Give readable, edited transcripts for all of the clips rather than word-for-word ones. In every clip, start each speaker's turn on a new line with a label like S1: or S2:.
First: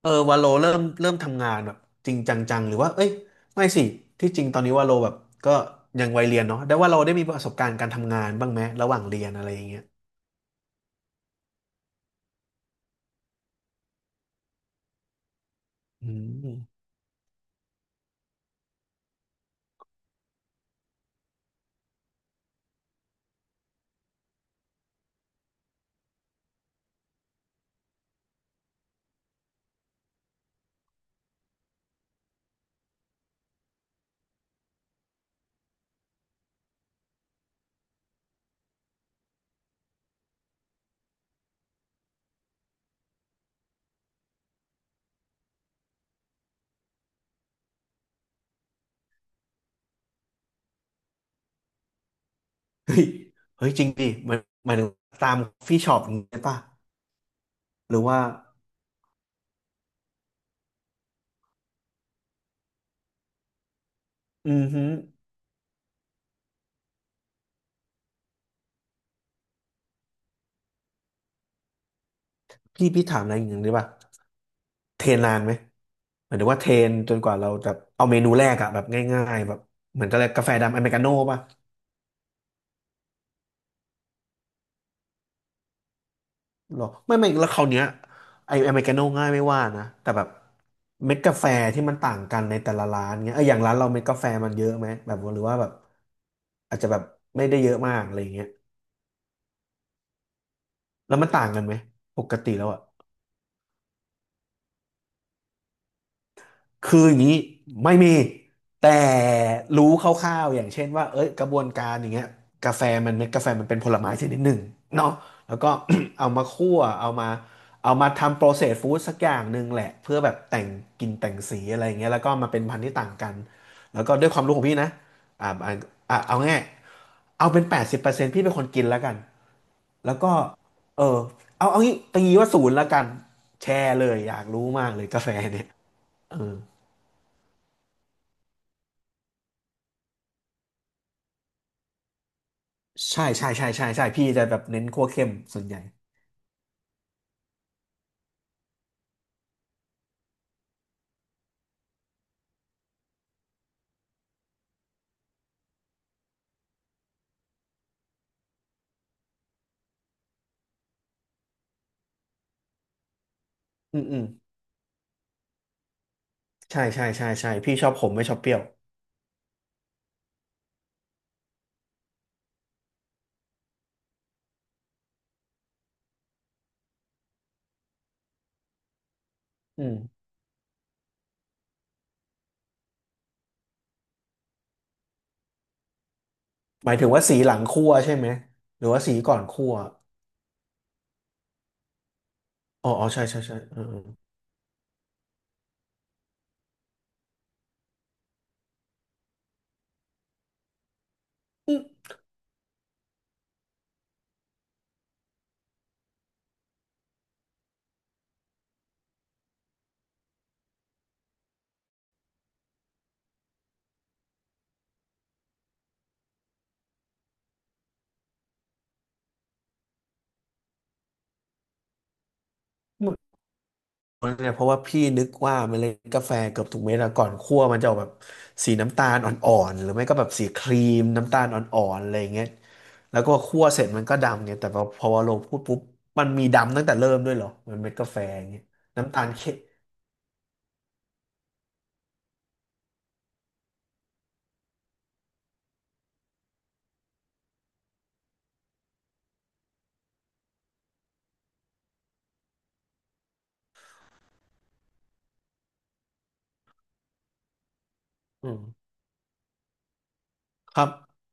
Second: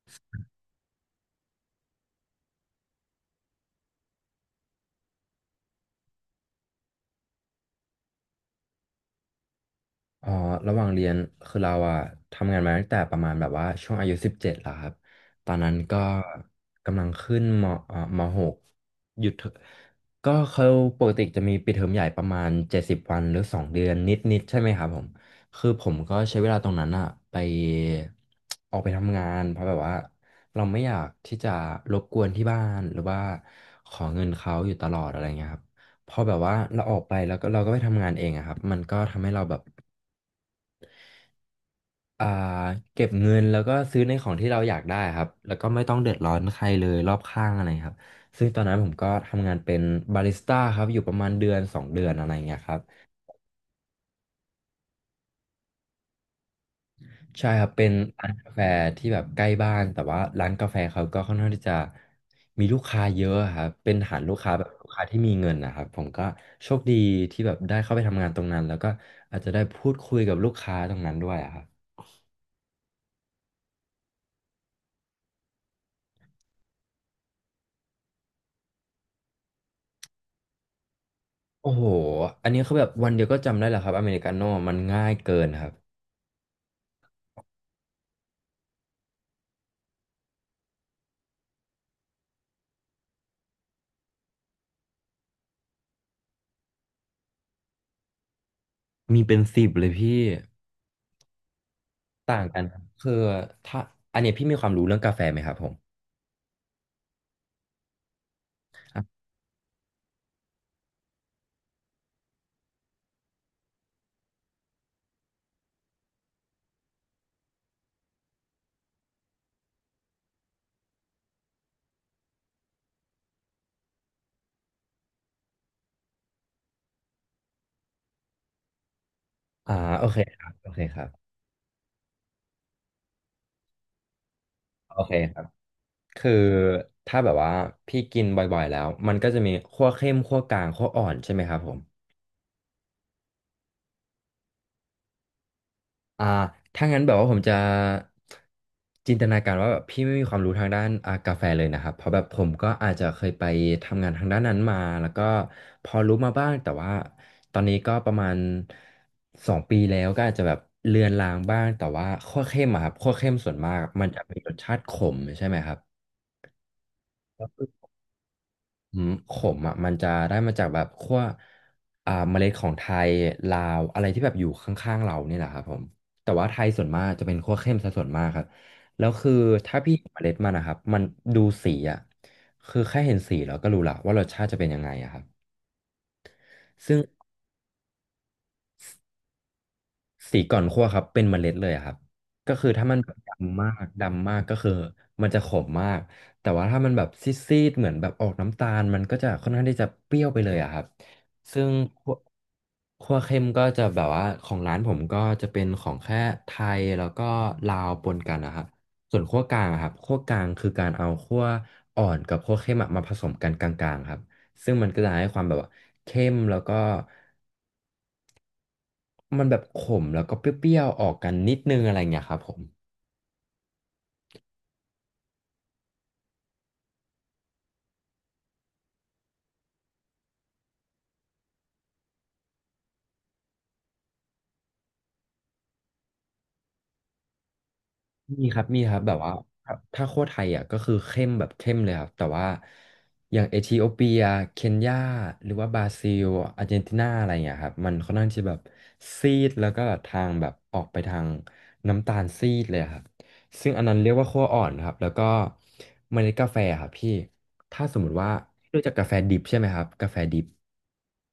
S1: เออวาโลเริ่มทำงานแบบจริงจังๆหรือว่าเอ้ยไม่สิที่จริงตอนนี้วาโลแบบก็ยังวัยเรียนเนาะแต่ว่าเราได้มีประสบการณ์การทำงานบ้างไหมระหว่างเรียนอะไรอย่างเงี้ย
S2: อ๋อ ระหว่างเรียน คือเราอะทำงานมาตั้งแต่ประมาณแบบว่าช่วงอายุ17แล้วครับ ตอนนั้นก็
S1: อืม
S2: กำลังขึ้นมมหกหยุดเถอะก็เขาปกติจะมีปิดเทอมใหญ่ประมาณ70 วันหรือสองเดือนนิดๆใช่ไหมครับผม คือผมก็ใช้เวลาตรงนั้นอะไปออกไปทำงานเพราะแบบว่าเราไม่อยากที่จะรบกวนที่บ้านหรือว่าขอเงินเขาอยู่ตลอดอะไรเงี้ยครับพอแบบว่าเราออกไปแล้วก็เราก็ไปทำงานเองอะครับมันก็ทำให้เราแบบ อ่าเก็บเงินแล้วก็ซื้อในของที่เราอยากได้ครับแล้วก็ไม่ต้องเดือดร้อนใครเลยรอบข้างอะไรครับซึ่งตอนนั้นผมก็ทำงานเป็นบาริสต้าครับอยู่ประมาณเดือนสองเดือนอะไรเงี้ยครับ
S1: เฮ้ยเฮ้ยจริงดิมันหมายถึงตามฟี่ช็อปอย่างเงี้ยป่ะ
S2: ใช่ครับเป็น
S1: หรือว่า
S2: ร้านกาแฟที่แบบใกล้บ้านแต่ว่าร้านกาแฟเขาก็ค่อนข้างที่จะมีลูกค้าเยอะครับเป็นฐานลูก
S1: อื
S2: ค้าแบ
S1: ม
S2: บ
S1: ฮึ
S2: ลูกค้าที่มีเงินนะครับผมก็โชคดีที่แบบได้เข้าไปทำงานตรงนั้นแล้วก็อาจจะได้พูดคุยกับลูกค้าตรงนั้นด้วยอะครับ
S1: พี่ถามอะไรอย่างเงี้ยได้ป่ะเทรนนานไหมหมายถึงว่าเทรนจนกว่าเราจะเอาเมนูแรกอะแบบง่ายๆแบบเหมือนกับอะไรกาแฟดำอเมริกาโน่ป่ะ
S2: โอ้โหอันนี้คือแบบวันเดียวก็จำได้เหรอครับอเมริกาโน่มันง่ายเกินครับ
S1: หรอไม่ไม่แล้วคราวเนี้ยไออเมริกาโน่ง่ายไม่ว่านะแต่แบบเม็ดกาแฟที่มันต่างกันในแต่ละร้านเงี้ยเอออย่างร้านเราเม็ดกาแฟมันเยอะไหมแบบหรือว่าแบบอาจจะแบบไม่ได้เยอะมากอะไรเงี้ย
S2: มีเป็นสิบเลยพี่
S1: แล้วมันต่างกันไหมปก
S2: ต่าง
S1: ติ
S2: กัน
S1: แล้ว
S2: ครั
S1: อะ
S2: บคือถ้าอันเนี้ยพี่มีความรู้เรื่องกาแฟไหมครับผม
S1: คืออย่างนี้ไม่มีแต่
S2: อ่ะ
S1: รู้คร่าวๆอย่างเช่นว่าเอ้ยกระบวนการอย่างเงี้ยกาแฟมันเม็ดกาแฟมันเป็นผลไม้ชนิดหนึ่งเนาะแล้วก็ เอามาคั่วเอามาเอามาทำโปรเซสฟู้ดสักอย่างหนึ่งแหละเพื่อแบบแต่งกลิ่นแต่งสีอะไรอย่างเงี้ยแล้วก็มาเป็นพันธุ์ที่ต่างกันแล้วก็ด้วยความรู้ของพี่นะอ่าอ่าเอาง่ายเอาเป็น80%พี่เป็นคนกินแล้วกัน
S2: อ่าโอ
S1: แล้ว
S2: เค
S1: ก็
S2: ครับโอเคค
S1: เอ
S2: รั
S1: อ
S2: บ
S1: เอางี้ตีว่าศูนย์แล้วกันแชร์เลยอยากรู้มาก
S2: โอ
S1: เลย
S2: เค
S1: กาแฟ
S2: ครับ
S1: เนี่ย
S2: คือ
S1: เออ
S2: ถ้าแบบว่าพี่กินบ่อยๆแล้วมันก็จะมีคั่วเข้มคั่วกลางคั่วอ่อนใช่ไหมครับผม
S1: ใช่ใช่ใช่ใช่ใช่พี่จะแบบเน้นคั่วเข้มส่วนใหญ่
S2: อ่าถ้างั้นแบบว่าผมจะจินตนาการว่าแบบพี่ไม่มีความรู้ทางด้านกาแฟเลยนะครับ เพราะแบบผมก็อาจจะเคยไปทำงานทางด้านนั้นมาแล้วก็พอรู้มาบ้าง แต่ว่าตอนนี้ก็ประมาณ2 ปีแล้วก็อาจจะแบบเลือนลางบ้าง แต่ว่าคั่วเข้มอะครับคั่วเข้มส่วนมาก
S1: อื
S2: มั
S1: ม
S2: น
S1: อื
S2: จะ
S1: ม
S2: มีรสชาติขมใช่ไหมครับ
S1: ใช่ใช่ใช่ใช่พี่ชอบขมไม่ชอบเปรี้ยว
S2: อืมขมอ่ะมันจะได้มาจากแบบขั้วเมล็ดของไทยลาวอะไรที่แบบอยู่ข้างๆเราเนี่ยแหละครับผมแต่ว่าไทยส่วนมากจะเป็นขั้วเข้มซะส่วนมากครับแล้วคือถ้า
S1: อื
S2: พี่เห็นเม
S1: ม
S2: ล็ดมันนะครับมันดูสีอ่ะคือแค่เห็นสีเราก็รู้ละว่ารสชาติจะเป็นยังไงอะครับ
S1: หมา
S2: ซึ่
S1: ย
S2: ง
S1: ถึงว่าสีหลังคั่วใช่ไหมหรือว่าสีก่อนคั่ว
S2: สีก่อนคั่วครับเป็นเมล็ดเลยอะครับก็คือถ้า
S1: อ๋อ
S2: มัน
S1: อ๋อ
S2: แบบ
S1: ใช่ใช่ใช่
S2: ดำมา
S1: เออ
S2: ก
S1: เออ
S2: ดำมากก็คือมันจะขมมากแต่ว่าถ้ามันแบบซีดๆเหมือนแบบออกน้ำตาลมันก็จะค่อนข้างที่จะเปรี้ยวไปเลยอะครับซึ่ง
S1: อืม
S2: คั่วคั่วเข้มก็จะแบบว่าของร้านผมก็จะเป็นของแค่ไทยแล้วก็ลาวปนกันนะครับส่วนคั่วกลางอะครับคั่วกลางคือการเอาคั่วอ่อนกับคั่วเข้มอะมาผสมกันกลางๆครับซึ่งมันก็จะให้ความแบบว่าเข้มแล้วก็ มันแบบขมแล้วก็เปรี้ยวๆออกกันนิดนึงอะไรเงี้ยครับผม
S1: เหมือนเนี่ยเพราะว่าพี่นึกว่าเมล็ดกาแฟเกือบทุกเม็ดอะก่อนคั่วมันจะออกแบบสีน้ำตาลอ่อนๆหรือไม่ก็แบบสีครีมน้ำตาลอ่อนๆอะไรอย่างเงี้ยแล้วก็คั่วเสร็จมันก็ดำเนี่ยแต่พอพอเราพูดปุ๊บมันมีดำตั้งแต่เริ่มด้วยเหรอมันเม็ดกาแฟอ
S2: มี
S1: ย่าง
S2: ค
S1: เงี้
S2: รั
S1: ย
S2: บมีครับแบ
S1: น้ำ
S2: บ
S1: ตาล
S2: ว่า
S1: เข้
S2: ครับถ้าโคชไทยอ่ะก็คือเข้มแบบเข้มเลยครับแต่ว่าอย่างเอธิโอเปียเคนยาหรือว่าบราซิลอาร์เจนตินาอะไรเงี้ยครับมันค่อนข้างที่แบบซีดแล้วก็ทางแบบออกไปทางน้ำตาลซีดเลยครับซึ่งอันนั้นเรียกว่าคั่วอ่อนครับแล้วก็เมล็ดกาแฟครับพี่ถ้าสมมติว่า
S1: ม
S2: รู้จักกาแฟดิบใช่ไหมครับกาแฟดิบ
S1: ครับ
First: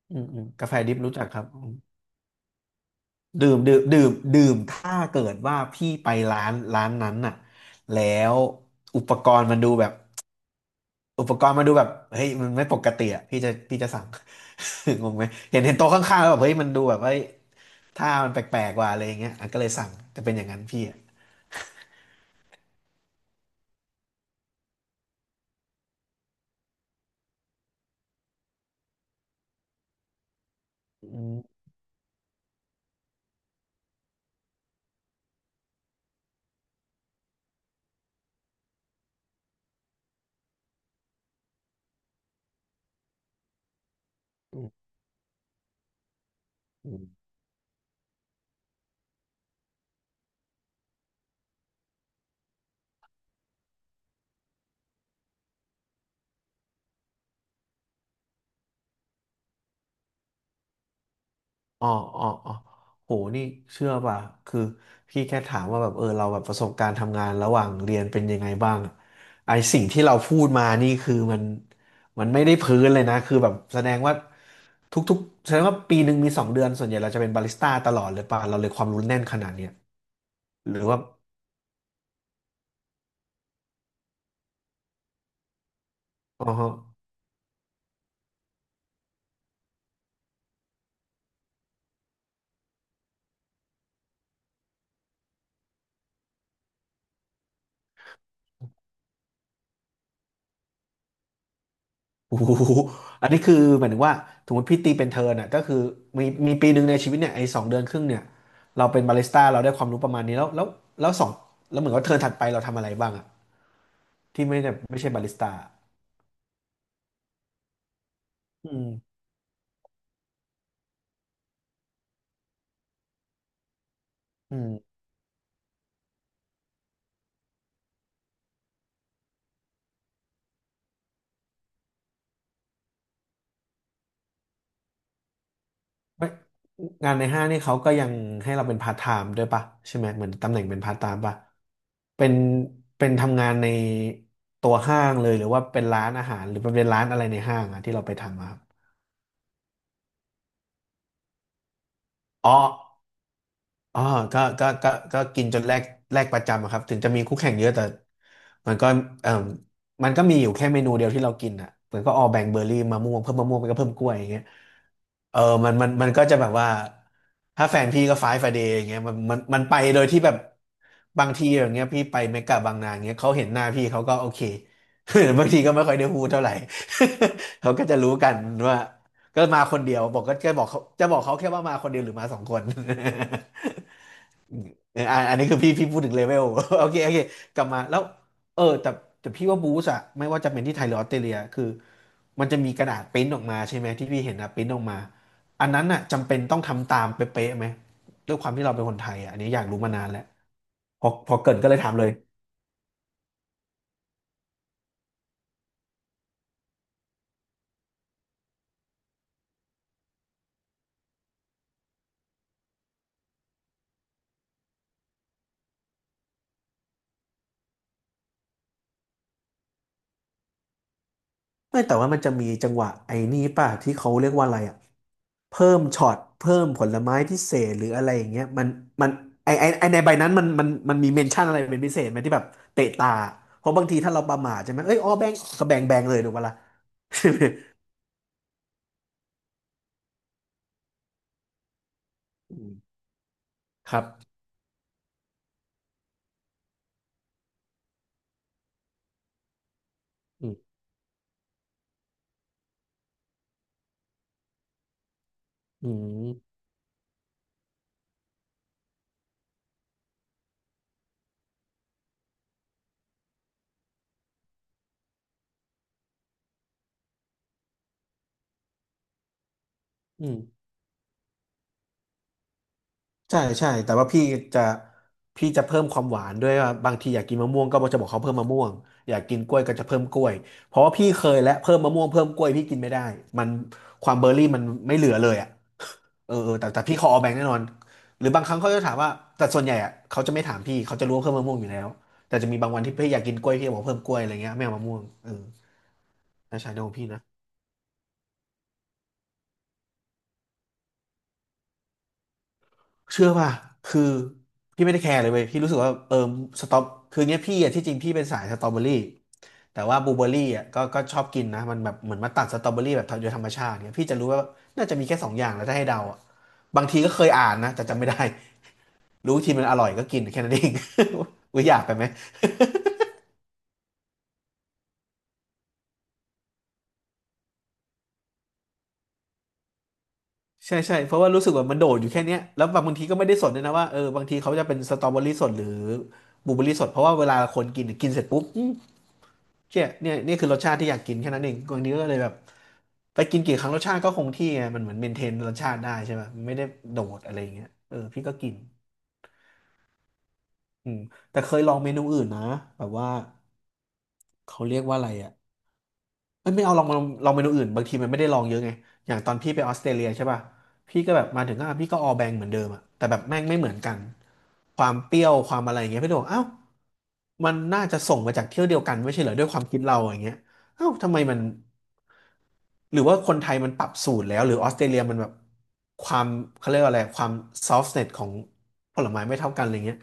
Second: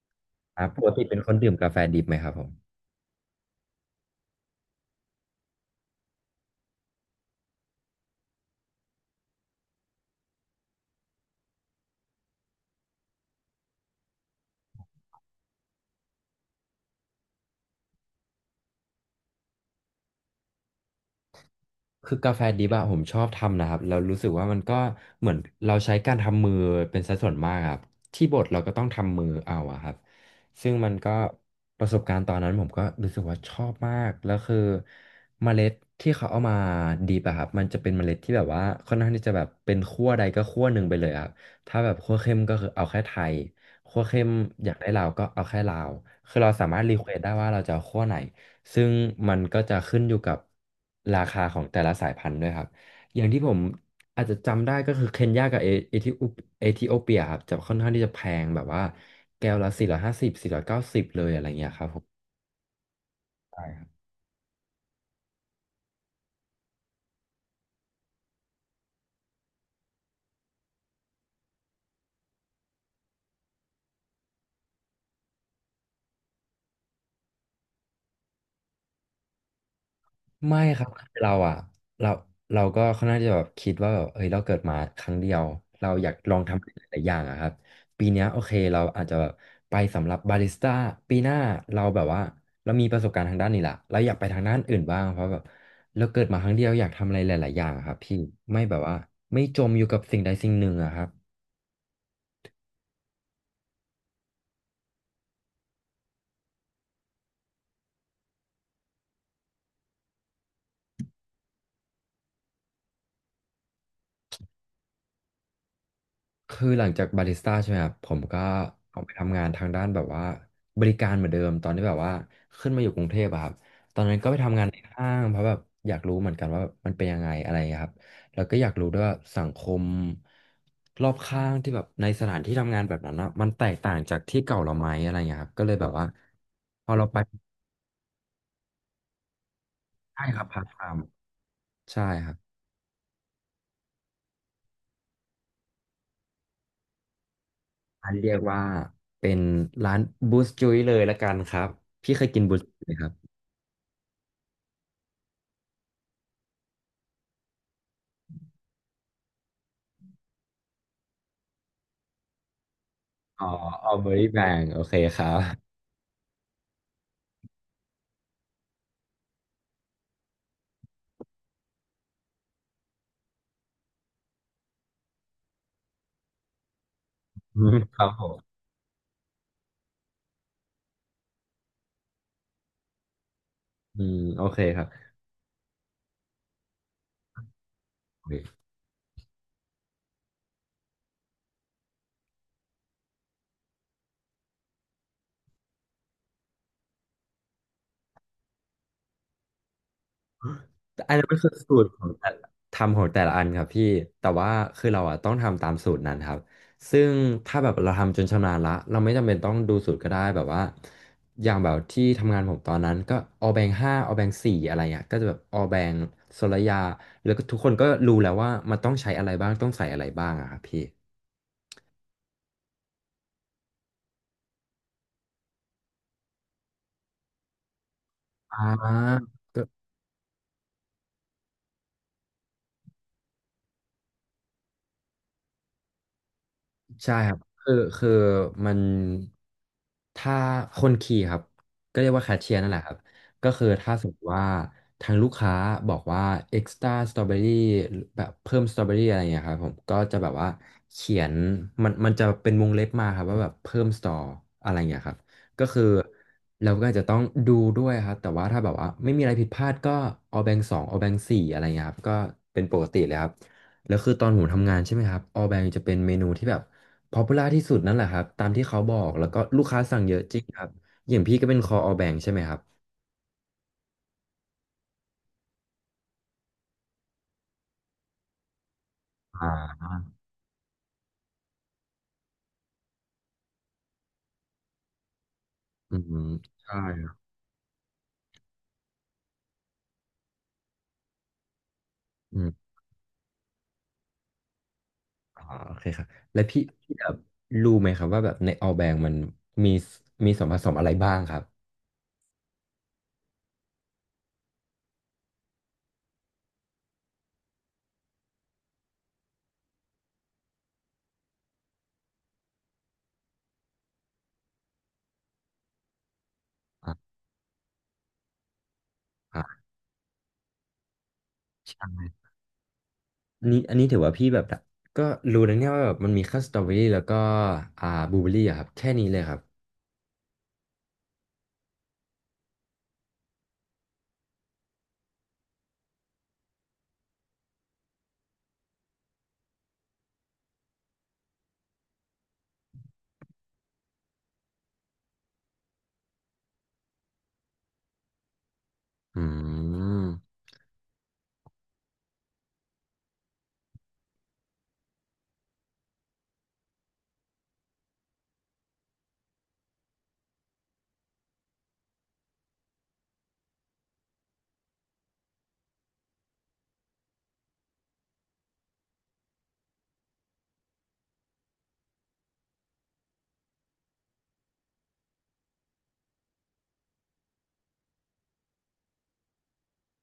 S1: อืมอืม
S2: ครั
S1: กา
S2: บ
S1: แฟ
S2: ปก
S1: ดิบ
S2: ติ
S1: รู้
S2: เป็น
S1: จัก
S2: คน
S1: ครับ
S2: ดื่ม
S1: อื
S2: กา
S1: ม
S2: แฟดิบไหมครับผม
S1: ดื่มดื่มดื่มดื่มถ้าเกิดว่าพี่ไปร้านนั้นน่ะแล้วอุปกรณ์มันดูแบบอุปกรณ์มันดูแบบเฮ้ยมันไม่ปกติอ่ะพี่จะสั่ง งงไหมเห็นโต๊ะข้างๆแล้วแบบเฮ้ยมันดูแบบเฮ้ยถ้ามันแปลกๆกว่าอะไรอย่างเงี้ยอ่ะก็เลยสั่งจะเป็นอย่างนั้นพี่อ่ะ
S2: คือกาแฟดิบอะผมชอบทำนะครับแล้วรู้สึกว่ามันก็เหมือนเราใช้การทำมือเป็นสัดส่วนมากครับที่บดเราก็ต้องทำมือเอาอะครับซึ่งมันก็
S1: อืม
S2: ประสบการณ์ตอนนั้นผมก็รู้สึกว่าชอบมากแล้วคือเมล็ดที่เขาเอามาดิบอะครับมันจะเป็นเมล็ดที่แบบว่าค่อนข้างที่จะแบบเป็นขั้วใดก็ขั้วหนึ่งไปเลยครับถ้าแบบขั้วเข้มก็คือเอาแค่ไทยขั้วเข้ม
S1: อื
S2: อยาก
S1: ม
S2: ได้ลาวก็เอาแค่ลาวคือเราสามารถ
S1: อื
S2: รีเควส
S1: ม
S2: ได้ว่าเราจะเอาขั้วไหน ซึ่งมันก็จะขึ้นอยู่กับราคาของแต่ละสายพันธุ์ด้วยครับอย่างที่ผมอาจจะจำได้ก็คือเคนยากับเอธิโอเอธิโอเปียครับจะค่อนข้างที่จะแพงแบบว่าแก้วละ450490เลยอะไรเงี้ยค
S1: อ๋
S2: รั
S1: อ
S2: บผม
S1: อ๋ออ๋อโหนี่เชื่อป่ะ คือพี่แค่ถามว่าแบบเออเราแบบประสบการณ์ทำงานระหว่างเรียนเป็นยังไงบ้างอะไอสิ่งที่เราพูดมานี่คือมันไม่ได้พื้นเลยนะคือแบบแสดงว่าทุกๆแสดงว่าปีหนึ่งมีสองเดือนส่วนใหญ่เราจะเป็นบาริสต้าตลอดเลยป่ะเราเลยความรู้แน่นขนาดเนี้ย
S2: ไม่
S1: หรื
S2: ค
S1: อ
S2: รับ
S1: ว่า
S2: คือเราอ่ะเราเราก็ค่อนข้างจะแบบคิดว่าแบบเอ้ยเราเกิดมาครั้งเดียวเราอยากลอง
S1: อ๋
S2: ทำหลาย
S1: อ
S2: ๆอย่างอะครับปีเนี้ยโอเคเราอาจจะแบบไปสำหรับบาริสต้าปีหน้าเราแบบว่าเรามีประสบการณ์ทางด้านนี้ละเราอยากไปทางด้านอื่นบ้างเพราะแบบเราเกิดมาครั้งเดียวอยากทำอะไรหลายๆอย่างอะครับพี่ไม่แบบว่าไม่จมอยู่กับสิ่งใดสิ่งหนึ่งอะครับ
S1: โอ้โหอันนี้คือหมายถึงว่าสมมติพี่ตีเป็นเทิร์นอ่ะก็คือมีปีหนึ่งในชีวิตเนี่ยไอ้สองเดือนครึ่งเนี่ยเราเป็นบาริสต้าเราได้ความรู้ประมาณนี้แล้วแล้วแล้วสองแล้วเหมือนว่าเทิร์นถัดไปเราทำอะไรบ้างอ่ะที่ไม่ได้ไม่ใช่บาริสต้า
S2: คือหลังจากบาริสต้าใช่ไหมครับผมก็
S1: อืม
S2: ออกไปทำงานทางด้านแบบว่าบริการเหมือนเดิมตอนที่แบบว่าขึ้นมาอยู่กรุงเทพอะครับตอนนั้นก็ไป
S1: อื
S2: ทำงาน
S1: ม
S2: ในห้างเพราะแบบอยากรู้เหมือนกันว่ามันเป็นยังไงอะไรอย่างเงี้ยครับแล้วก็อยากรู้ด้วยว่าสังคมรอบข้างที่แบบในสถานที่ทำงานแบบนั้นนะมันแตกต่างจากที่เก่าเราไหมอะไรอย่างเงี้ยครับก็เลยแบบว่า
S1: ไม่
S2: พอเรา
S1: งาน
S2: ไป
S1: ในห้างนี่เขาก็ยังให้เราเป็นพาร์ทไทม์ด้วยปะใช่ไหมเห
S2: ใช่
S1: มือน
S2: ครับ
S1: ตำแห
S2: พา
S1: น่
S2: ร์
S1: ง
S2: ทไท
S1: เป็นพาร์ท
S2: ม์
S1: ไทม์ปะ
S2: ใช่
S1: เป็
S2: ครั
S1: น
S2: บ
S1: เป็นทำงานในตัวห้างเลยหรือว่าเป็นร้านอาหารหรือเป็นร้านอะไรในห้างอะที่เรา
S2: อั
S1: ไป
S2: นเรียก
S1: ทำอะครั
S2: ว่า
S1: บ
S2: เป็นร้านบูสจุยเลยละกันครับพี่เคยกิน
S1: อ๋อ
S2: บูสจุยไหมครับ
S1: อ๋อก็กินจนแลกประจำอะครับถึงจะมีคู่แข่งเยอะแต่มันก็เอ่อมันก็มีอยู่แค่เมนูเดียวที่เรากินอ่ะเหมือนก็ออแบ่งเบอร์รี่มะม่วงเพิ่ม
S2: อ๋อ
S1: มะม่วงไปก็เพิ่
S2: เอา
S1: มก
S2: เบ
S1: ล้
S2: อ
S1: วย
S2: ร์
S1: อ
S2: รี่
S1: ย่าง
S2: แบ
S1: เงี้ย
S2: งโอเคครั
S1: เอ
S2: บ
S1: อ มันก็จะแบบว่าถ้าแฟนพี่ก็ไฟฟ์ไฟเดย์อย่างเงี้ยมันไปโดยที่แบบบางทีอย่างเงี้ยพี่ไปเมกะบางนาอย่างเงี้ยเขาเห็นหน้าพี่เขาก็โอเค บางทีก็ไม่ค่อยได้พูดเท่าไหร่
S2: อื
S1: เขา
S2: ม
S1: ก็
S2: ค
S1: จะ
S2: รับ
S1: รู้
S2: ผ
S1: กัน
S2: ม
S1: ว่าก็มาคนเดียวบอกก็จะบอกเขาจะบอกเขาแค่ว่ามาคนเดียวหรือมาสองคน
S2: อืมโอเคครับ
S1: เอออันอันนี้คือพี่พูดถึงเลเวล โอเคกลับมาแล้ว
S2: โอเค
S1: แต่พี่ว่าบูสอะไม่ว่าจะเป็นที่ไทยหรือออสเตรเลียคือมันจะมีกระดาษปริ้นออกมาใช่ไหมที่พี่เห็นนะปริ้นออกมาอันนั้นอะจำเป็นต้องทำตามเป๊ะๆไหมด้วยความที่เราเป็นคนไทยอะอันนี้อยากรู้มานานแล้ว
S2: แต่
S1: พอ
S2: อันนั้น
S1: พอ
S2: มัน
S1: เก
S2: คื
S1: ริ
S2: อ
S1: นก็เล
S2: สู
S1: ย
S2: ต
S1: ถา
S2: ร
S1: ม
S2: ข
S1: เล
S2: อง
S1: ย
S2: แต่ละทำของแต่ละอันครับพี่แต่ว่าคือเราอะต้องทำตามสูตรนั้นครับซึ่งถ้าแบบเราทำจนชำนาญละเราไม่จำเป็นต้องดูสูตรก็ได้แบบว่าอย่างแบบที่ทำงานผมตอนนั้นก็ออแบงห้าออแบงสี่อะไรเงี้ยก็จะแบบออแบงโซลยาแล้วก็ทุกคนก็รู้แล้วว่ามันต้องใช้อะไรบ้างต้องใส่อะไรบ้างอะครับพี่
S1: ไม่แต่ว่ามันจะมีจังหวะไอ้นี่ป่ะที่เขาเรียกว่าอะไรอ่ะเพิ่มช็อตเพิ่มผลไม้พิเศษหรืออะไรอย่างเงี้ย
S2: อ่
S1: มัน
S2: า
S1: ไอไอไอในใบนั้นมันมีเมนชั่นอะไรเป็นพิเศษไหมที่แบบเตะตาเพราะบางทีถ้าเราประมาทใช่ไหมเอ้ยอ๋อแบงก์ก็แบงเลยถูกปะล่ะ
S2: ใช่
S1: ใช่
S2: ครับ
S1: ไหม
S2: คือ คือมันถ้าคนขี่ครับ ก็เรียกว่าแคชเชียร์
S1: อื
S2: นั่น
S1: ม
S2: แหละครับ ก็คือ
S1: ค
S2: ถ้า
S1: รั
S2: สมมติ
S1: บ
S2: ว่า ทางลูกค้าบอกว่า extra strawberry แบบเพิ่ม strawberry อะไรอย่างเงี้ยครับผมก็จะแบบ
S1: อื
S2: ว่า
S1: ม
S2: เขียน มันจะเป็นวงเล็บมาครับว่าแบบเพิ่ม store อะไรอย่างเงี้ยครับ ก็คือ
S1: อืม
S2: เราก็อาจจะต้องดูด้วยครับ แต่ว่าถ้าแบบว่า ไม่มีอะไรผิดพลาดก็เอาแบงสองเอาแบงสี่อะไรเงี้ยครับก็เป็นปกติเลยครับแล้วคือตอนผมทำงานใช่ไหมครับออแบงจะเป็นเมนูที่แบบ ป๊อปปูล่าที่สุดนั่นแหละครับตามที่เขาบอกแล้วก็ลูกค้าสั่งเยอะ
S1: อื
S2: จริงครั
S1: ม
S2: บอย่างพี่ก็เป็นคออ b a บ k ใช่ไหมครับ
S1: ใช่ใช่แต่ว่าจะพี่จะเพิ่มความหวานด้วยว่าบางทีอยากกินมะม่วงก็จะบอกเขาเพิ่มมะม่วงอยากกิน
S2: อ่
S1: กล้วยก็จะ
S2: า
S1: เพิ่มกล้วยเพราะว่าพี่เคยและเพิ่มมะม่วงเพิ่มกล้วยพี่กินไม่ได้มันความเบอร์รี่มันไม่เหลือเลยอ่ะ
S2: อืม
S1: เออแต่
S2: ใช่
S1: พี่ข
S2: ค
S1: อ
S2: รั
S1: เอาแบ
S2: บ
S1: งค์แน่นอนหรือบางครั้งเขาจะถามว่าแต่ส่วนใหญ่อ่ะเขาจะไม่ถามพี่เขาจะรู้ว่าเพิ่มมะม่วงอยู่แล้วแต่
S2: อื
S1: จะ
S2: ม
S1: มีบางวันที่พี่อยากกินกล้วยพี่บอกเพิ่มกล้วยอะไรเงี้ยไม่เอามะม่วงเออ
S2: อ่าโอเคครับแล้ว
S1: น่า
S2: พี่
S1: ใช้ข
S2: พี่
S1: อง
S2: แบ
S1: พี่
S2: บ
S1: นะ
S2: รู้ไหมครับว่าแบบในออแบงมันมีมีส่วนผสมอะไรบ้างครับ
S1: เชื่อป่ะคือพี่ไม่ได้แคร์เลยเว้ยพี่รู้สึกว่าสตรอคือเนี้ยพี่อะที่จริงพี่เป็นสายสตรอเบอรี่ แต่ว่าบลูเบอร์รี่อ่ะก็ชอบกินนะมันแบบเหมือนมาตัดสตรอเบอรี่แบบโดยธรรมชาติเนี่ยพี่จะรู้ว่าน่าจะมีแค่สองอย่างแล้วถ้าให้เดาอ่ะบางที
S2: อ่า
S1: ก็เคยอ่านนะแต่จำไม่ได้รู้ที
S2: อ่า
S1: มันอร่อยก็กินแค่นั้นเอง อุ้ยอยากไปไหม
S2: ใช่อันนี้อันนี้ถือว่าพี่แบบก็รู้นะเนี่ยว่าแบบมันมีแค่สตรอเบอรี่แล้วก็อ่าบลูเบอรี่อะครับแค่นี้เลยครับ
S1: ใช่ใช่เพราะว่ารู้สึกว่ามันโดดอยู่แค่เนี้ยแล้วบางทีก็ไม่ได้สดด้วยนะว่าเออบางทีเขาจะเป็นสตรอเบอรี่สดหรือบลูเบอร์ี่สดเพราะว่าเวลาคนกินกินเสร็จปุ๊บเจ๊ยเนี่ยนี่คือรสชาติที่อยากกินแค่นั้นเองบางทีก็เลยแบบไปกินกี่ครั้งรสชาติก็คงที่ไงมันเหมือนเมนเทนรสชาติได้ใช่ไหมไม่ได้โดดอะไรอย่างเงี้ยเออพี่ก็กิน
S2: อืม
S1: อืมแต่เคยลองเมนูอื่นนะแบบว่าเขาเรียกว่าอะไรอ่ะไม่เอาลองเมนูอื่นบางทีมันไม่ได้ลองเยอะไงอย่างตอนพี่ไปออสเตรเลียใช่ป่ะพี่ก็แบบมาถึงก็พี่ก็ออแบงเหมือนเดิมอ่ะแต่แบบแม่งไม่เหมือนกันความเปรี้ยวความอะไรอย่างเงี้ยพี่โดบอกเอ้ามันน่าจะส่งมาจากเที่ยวเดียวกันไม่ใช่เหรอด้วยความคิดเราอย่างเงี้ย เอ้าทำไมมันหรือว่าคนไทยมันปรับสูตรแล้วหรือออสเตรเลียมันแบบความเขาเรียกว่าอะไรความซอฟ t เน็ตของผลไม้ไม่เท่ากันอะไรเงี้ย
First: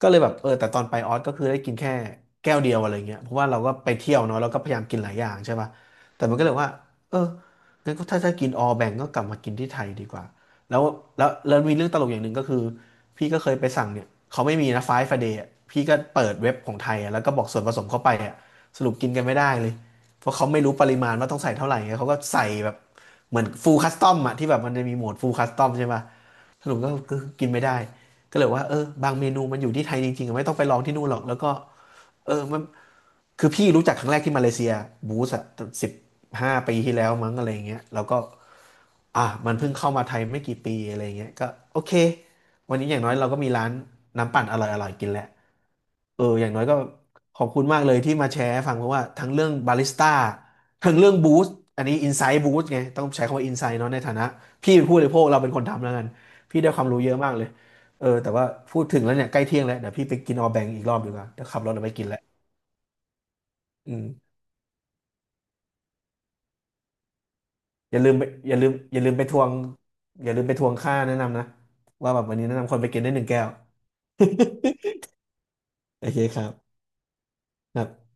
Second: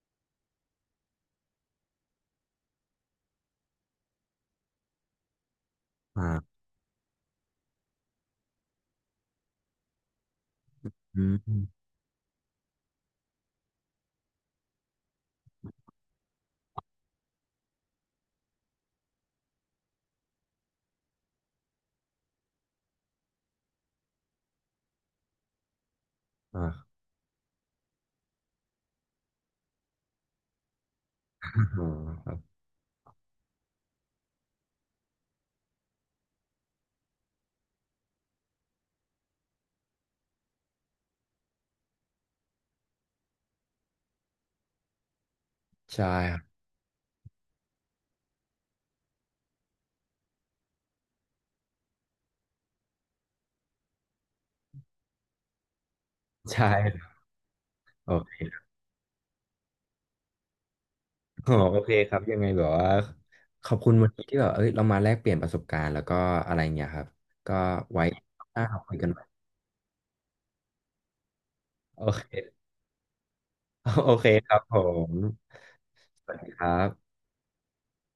S1: ก็เลยแบบเออแต่ตอนไปออสก็คือได้กินแค่แก้วเดียวอะไรเงี้ยเพราะว่าเราก็ไปเที่ยวเนาะเราก็พยายามกินหลายอย่างใช่ป่ะ
S2: อ่า
S1: แต่มันก็เลยว่าเอองั้นก็ถ้าจะกินออแบ่งก็กลับมากินที่ไทยดีกว่าแล้ว
S2: อื
S1: แล้วมีเรื่
S2: ม
S1: องตลกอย่างหนึ่งก็คือพี่ก็เคยไปสั่งเนี่ยเขาไม่มีนะไฟฟ์เดย์พี่ก็เปิดเว็บของไทยอะแล้วก็บอกส่วนผสมเข้าไปอ่ะสรุปกินกันไม่ได้เลย เพราะเขาไม่รู้ปริมาณว่าต้องใส่เท่าไหร่ไงเขาก็ใส่แบบเหมือนฟูลคัสตอมอะที่แบบมันจะมีโหมดฟูลคัสตอมใช่ป่ะสรุปก็
S2: อ่า
S1: ก็กินไม่ได้ก็เลยว่าเออบางเมนูมันอยู่ที่ไทยจริงๆอะไม่ต้องไปลองที่นู่นหรอกแล้วก็
S2: อ๋อค
S1: เอ
S2: รั
S1: อ
S2: บ
S1: มันคือพี่รู้จักครั้งแรกที่มาเลเซียบูสอะสิบห้าปีที่แล้วมั้งอะไรอย่างเงี้ยแล้วก็อ่ะมันเพิ่งเข้ามาไทยไม่กี่ปีอะไรอย่างเงี้ยก็โอเควันนี้อย่างน้อยเราก็มีร้านน้ำปั่นอร่อยๆกินแหละ
S2: ใช่
S1: เออ
S2: ครับ
S1: อย่างน้อยก็ขอบคุณมากเลยที่มาแชร์ให้ฟังเพราะว่าทั้งเรื่องบาริสต้าทั้งเรื่องบูสต์อันนี้อินไซ h ์บูสต์ไงต้องใช้คำว่าอินไซ h ์เนาะในฐานะพี่เป็นผู้บริโภคเราเป็นคนทำแล้วกันพี่
S2: ใช่
S1: ได้ความ
S2: ค
S1: รู้
S2: รับ
S1: เยอะมากเลยเออ
S2: โอ
S1: แต่
S2: เค
S1: ว่าพูดถึงแล้วเนี่ยใกล้เที่ยงแล้วเดี๋ยวพี่ไปกินออแบงอีกรอบดีกว่าเดี๋ยว
S2: อ๋อ
S1: ขับรถ
S2: โอ
S1: ออก
S2: เค
S1: ไปกิน
S2: ค
S1: แล้
S2: รั
S1: ว
S2: บยังไงแบบว่าขอบคุ
S1: อื
S2: ณวันนี้
S1: ม
S2: ที่แบบเอ้ยเรามาแลกเปลี่ยนประสบการณ์แล้วก็อะไรเงี้ยครับก็ไว้หน้าคุ
S1: อ
S2: ย
S1: ย่า
S2: กั
S1: ลื
S2: น
S1: ม
S2: ใหม่
S1: ไปทวงอย่าลืมไปทวงค่าแนะนำนะ
S2: โอ
S1: ว่าแบบวันนี้
S2: เค
S1: แนะนำคนไปกินได้หนึ่งแก้ว
S2: โอเคครับผ ม
S1: โอเค
S2: สวั
S1: ค
S2: ส
S1: รั
S2: ดี
S1: บ
S2: ครับ
S1: ครับ